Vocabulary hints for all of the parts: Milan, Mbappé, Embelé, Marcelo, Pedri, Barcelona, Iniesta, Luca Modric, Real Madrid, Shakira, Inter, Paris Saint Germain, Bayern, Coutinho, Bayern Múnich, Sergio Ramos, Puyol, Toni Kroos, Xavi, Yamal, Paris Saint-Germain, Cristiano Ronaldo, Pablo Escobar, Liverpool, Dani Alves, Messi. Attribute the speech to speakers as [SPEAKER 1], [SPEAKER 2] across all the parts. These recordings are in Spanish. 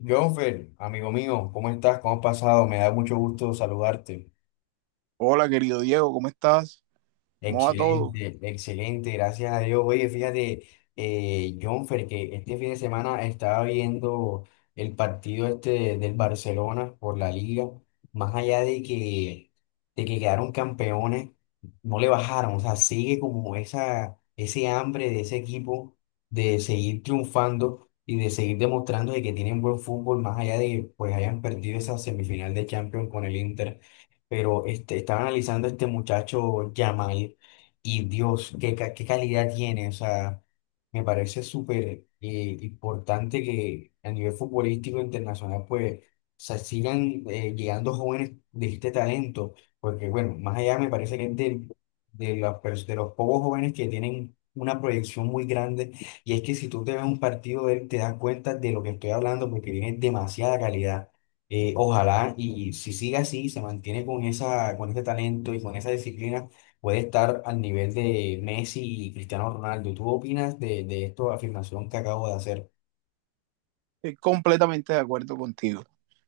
[SPEAKER 1] Jonfer, amigo mío, ¿cómo estás? ¿Cómo has pasado? Me da mucho gusto saludarte.
[SPEAKER 2] Hola, querido Diego, ¿cómo estás? ¿Cómo va todo?
[SPEAKER 1] Excelente, excelente, gracias a Dios. Oye, fíjate, Jonfer, que este fin de semana estaba viendo el partido este del Barcelona por la Liga, más allá de que quedaron campeones, no le bajaron, o sea, sigue como ese hambre de ese equipo de seguir triunfando y de seguir demostrando de que tienen buen fútbol, más allá de que pues hayan perdido esa semifinal de Champions con el Inter pero este, estaba analizando a este muchacho Yamal y Dios, qué calidad tiene. O sea, me parece súper importante que a nivel futbolístico internacional, pues, se sigan llegando jóvenes de este talento, porque bueno, más allá me parece que es de, de los pocos jóvenes que tienen una proyección muy grande, y es que si tú te ves un partido de él, te das cuenta de lo que estoy hablando, porque tiene demasiada calidad. Ojalá y si sigue así, se mantiene con con ese talento y con esa disciplina, puede estar al nivel de Messi y Cristiano Ronaldo. ¿Tú opinas de esta afirmación que acabo de hacer?
[SPEAKER 2] Estoy completamente de acuerdo contigo.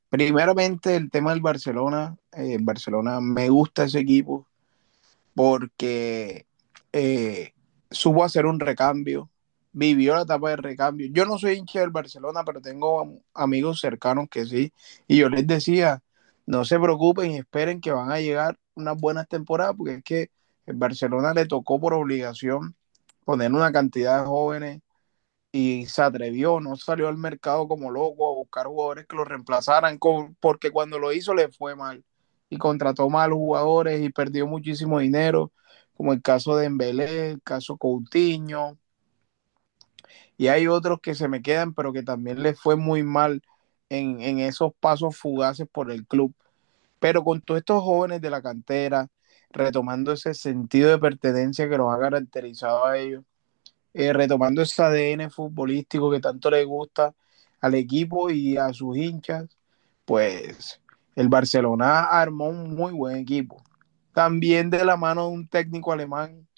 [SPEAKER 2] Primeramente, el tema del Barcelona. Barcelona me gusta ese equipo porque eh, supo hacer un recambio, vivió la etapa de recambio. Yo no soy hincha del Barcelona, pero tengo amigos cercanos que sí. Y yo les decía, no se preocupen y esperen que van a llegar unas buenas temporadas, porque es que el Barcelona le tocó por obligación poner una cantidad de jóvenes y se atrevió, no salió al mercado como loco a buscar jugadores que lo reemplazaran, porque cuando lo hizo le fue mal y contrató malos jugadores y perdió muchísimo dinero, como el caso de Embelé, el caso Coutinho, y hay otros que se me quedan, pero que también le fue muy mal en esos pasos fugaces por el club. Pero con todos estos jóvenes de la cantera, retomando ese sentido de pertenencia que los ha caracterizado a ellos, retomando ese ADN futbolístico que tanto le gusta al equipo y a sus hinchas, pues el Barcelona armó un muy buen equipo. También de la mano de un técnico alemán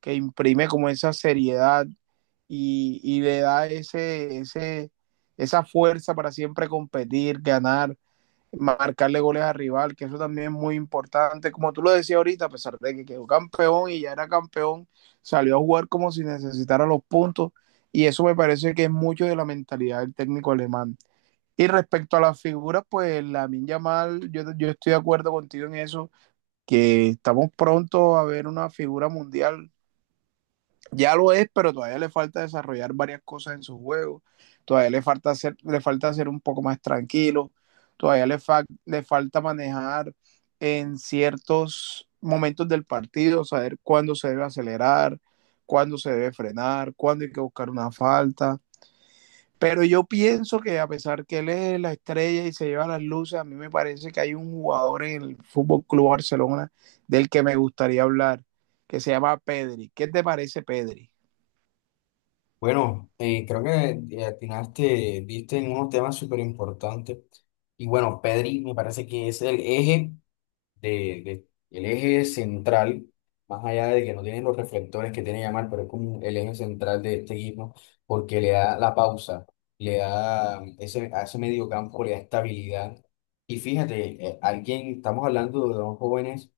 [SPEAKER 2] que imprime como esa seriedad y le da esa fuerza para siempre competir, ganar, marcarle goles al rival, que eso también es muy importante. Como tú lo decías ahorita, a pesar de que quedó campeón y ya era campeón, salió a jugar como si necesitara los puntos y eso me parece que es mucho de la mentalidad del técnico alemán. Y respecto a las figuras, pues la Yamal, yo estoy de acuerdo contigo en eso, que estamos pronto a ver una figura mundial ya lo es, pero todavía le falta desarrollar varias cosas en su juego. Todavía le falta ser un poco más tranquilo. Todavía le falta manejar en ciertos momentos del partido, saber cuándo se debe acelerar, cuándo se debe frenar, cuándo hay que buscar una falta. Pero yo pienso que a pesar que él es la estrella y se lleva las luces, a mí me parece que hay un jugador en el Fútbol Club Barcelona del que me gustaría hablar, que se llama Pedri. ¿Qué te parece, Pedri?
[SPEAKER 1] Bueno, creo que atinaste, viste en unos temas súper importantes. Y bueno, Pedri me parece que es el eje de, de- el eje central, más allá de que no tienen los reflectores que tiene Yamal, pero es como el eje central de este equipo, porque le da la pausa, le da a ese medio campo, le da estabilidad. Y fíjate, alguien, estamos hablando de dos jóvenes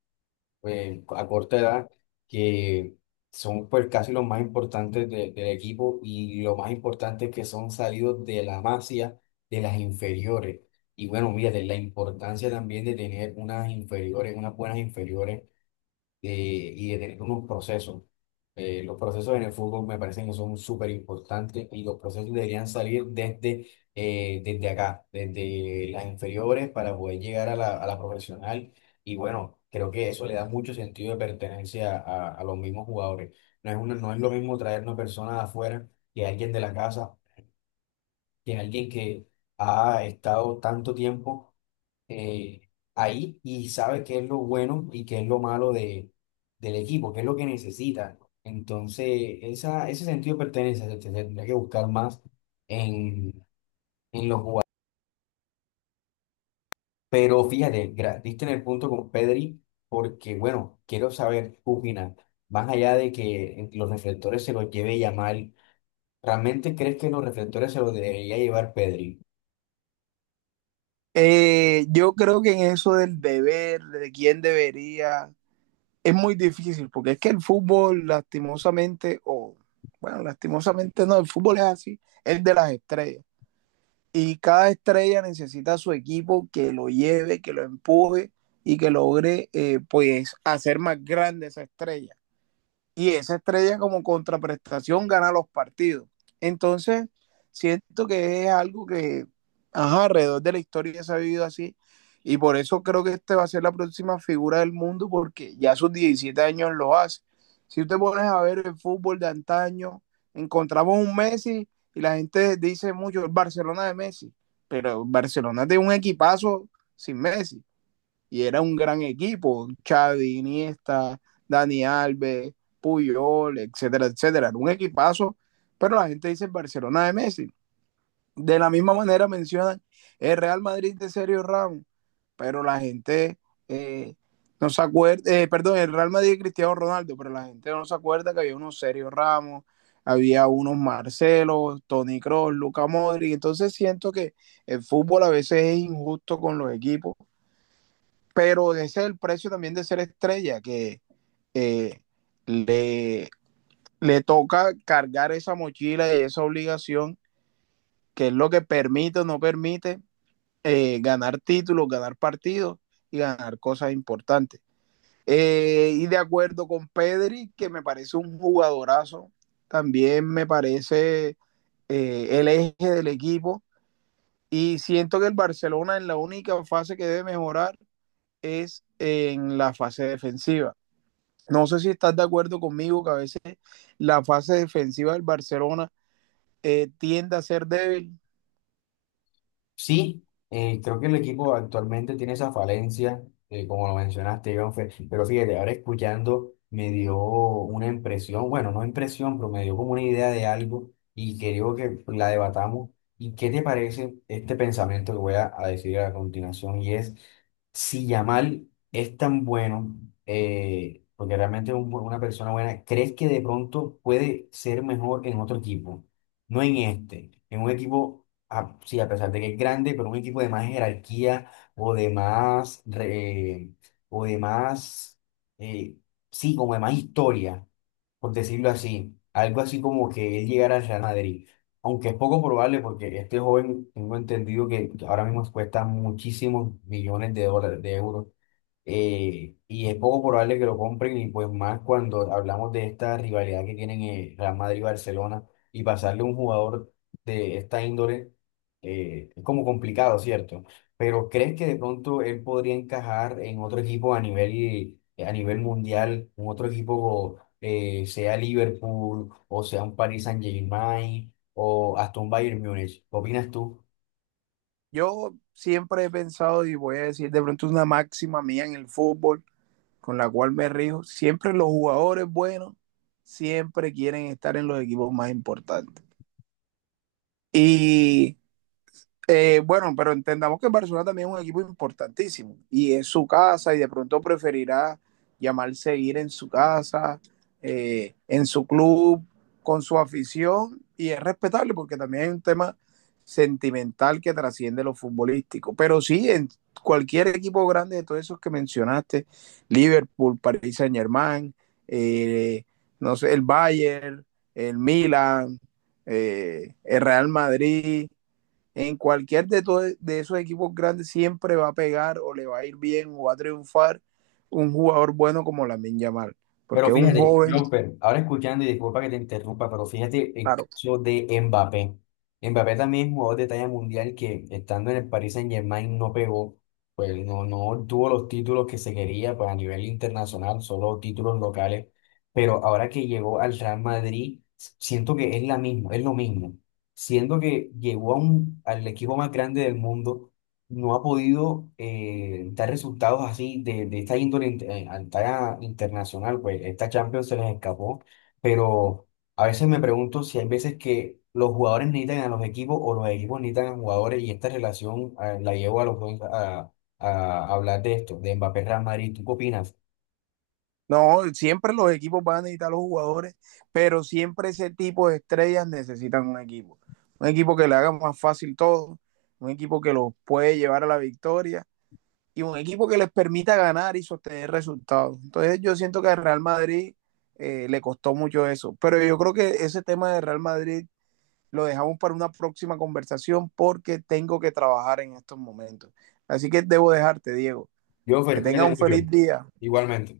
[SPEAKER 1] a corta edad, que son pues casi los más importantes del equipo y lo más importante es que son salidos de la masía, de las inferiores. Y bueno, mira, de la importancia también de tener unas inferiores, unas buenas inferiores y de tener unos procesos. Los procesos en el fútbol me parecen que son súper importantes y los procesos deberían salir desde acá, desde las inferiores para poder llegar a a la profesional. Y bueno, creo que eso le da mucho sentido de pertenencia a los mismos jugadores. No es lo mismo traer una persona de afuera que alguien de la casa, que alguien que ha estado tanto tiempo eh, ahí y sabe qué es lo bueno y qué es lo malo de, del equipo, qué es lo que necesita. Entonces, ese sentido de pertenencia se tendría que buscar más en, en los jugadores. Pero fíjate, diste en el punto con Pedri, porque bueno, quiero saber tu opinión. Más allá de que los reflectores se los lleve Yamal, ¿realmente crees que los reflectores se los debería llevar Pedri?
[SPEAKER 2] Yo creo que en eso del deber, de quién debería, es muy difícil, porque es que el fútbol, lastimosamente, o bueno, lastimosamente no, el fútbol es así, es de las estrellas. Y cada estrella necesita a su equipo que lo lleve, que lo empuje y que logre pues hacer más grande esa estrella y esa estrella como contraprestación gana los partidos. Entonces, siento que es algo que ajá, alrededor de la historia se ha vivido así y por eso creo que este va a ser la próxima figura del mundo porque ya a sus 17 años lo hace. Si usted pones a ver el fútbol de antaño, encontramos un Messi y la gente dice mucho el Barcelona de Messi, pero el Barcelona es de un equipazo sin Messi y era un gran equipo, Xavi, Iniesta, Dani Alves, Puyol, etcétera, etcétera, era un equipazo, pero la gente dice el Barcelona de Messi. De la misma manera mencionan el Real Madrid de Sergio Ramos, pero la gente eh, no se acuerda, perdón, el Real Madrid de Cristiano Ronaldo, pero la gente no se acuerda que había unos Sergio Ramos, había unos Marcelo, Toni Kroos, Luca Modric, entonces siento que el fútbol a veces es injusto con los equipos pero ese es el precio también de ser estrella, que eh, le, le toca cargar esa mochila y esa obligación, que es lo que permite o no permite ganar títulos, ganar partidos y ganar cosas importantes. Y de acuerdo con Pedri, que me parece un jugadorazo, también me parece el eje del equipo. Y siento que el Barcelona en la única fase que debe mejorar es en la fase defensiva. No sé si estás de acuerdo conmigo que a veces la fase defensiva del Barcelona tiende a ser débil.
[SPEAKER 1] Sí, creo que el equipo actualmente tiene esa falencia, como lo mencionaste, Iván, pero fíjate, ahora escuchando me dio una impresión, bueno, no impresión, pero me dio como una idea de algo y creo que la debatamos. ¿Y qué te parece este pensamiento que voy a decir a continuación? Y es, si Yamal es tan bueno, porque realmente es una persona buena, ¿crees que de pronto puede ser mejor en otro equipo? No en este, en un equipo sí, a pesar de que es grande, pero un equipo de más jerarquía o de o de eh, sí, como de más historia, por decirlo así. Algo así como que él llegara al Real Madrid. Aunque es poco probable porque este joven, tengo entendido que ahora mismo cuesta muchísimos millones de dólares, de euros y es poco probable que lo compren y pues más cuando hablamos de esta rivalidad que tienen Real Madrid y Barcelona y pasarle un jugador de esta índole es como complicado, ¿cierto? Pero ¿crees que de pronto él podría encajar en otro equipo a a nivel mundial, un otro equipo sea Liverpool o sea un Paris Saint-Germain o hasta un Bayern Múnich? ¿Qué opinas tú?
[SPEAKER 2] Yo siempre he pensado y voy a decir de pronto una máxima mía en el fútbol con la cual me rijo. Siempre los jugadores buenos siempre quieren estar en los equipos más importantes. Y bueno, pero entendamos que Barcelona también es un equipo importantísimo y es su casa y de pronto preferirá llamarse ir en su casa, en su club, con su afición y es respetable porque también hay un tema sentimental que trasciende lo futbolístico. Pero sí, en cualquier equipo grande de todos esos que mencionaste, Liverpool, Paris Saint Germain, eh, no sé, el Bayern, el Milan, el Real Madrid en de esos equipos grandes siempre va a pegar o le va a ir bien o va a triunfar un jugador bueno como Lamine Yamal,
[SPEAKER 1] Pero
[SPEAKER 2] porque es un
[SPEAKER 1] fíjate,
[SPEAKER 2] joven,
[SPEAKER 1] Jumper, ahora escuchando y disculpa que te interrumpa, pero fíjate el
[SPEAKER 2] claro.
[SPEAKER 1] caso de Mbappé. Mbappé también es jugador de talla mundial que estando en el Paris Saint-Germain no pegó, pues no tuvo los títulos que se quería pues, a nivel internacional, solo títulos locales. Pero ahora que llegó al Real Madrid, siento que es la misma, es lo mismo. Siento que llegó a al equipo más grande del mundo no ha podido dar resultados así de esta a talla internacional, pues esta Champions se les escapó, pero a veces me pregunto si hay veces que los jugadores necesitan a los equipos o los equipos necesitan a jugadores y esta relación la llevo a los dos a hablar de esto, de Mbappé Real Madrid. ¿Tú qué opinas?
[SPEAKER 2] No, siempre los equipos van a necesitar a los jugadores, pero siempre ese tipo de estrellas necesitan un equipo. Un equipo que le haga más fácil todo, un equipo que los puede llevar a la victoria y un equipo que les permita ganar y sostener resultados. Entonces yo siento que al Real Madrid le costó mucho eso, pero yo creo que ese tema de Real Madrid lo dejamos para una próxima conversación porque tengo que trabajar en estos momentos. Así que debo dejarte, Diego.
[SPEAKER 1] Yo, Fer,
[SPEAKER 2] Que tengas
[SPEAKER 1] cuídate
[SPEAKER 2] un
[SPEAKER 1] mucho.
[SPEAKER 2] feliz día.
[SPEAKER 1] Igualmente.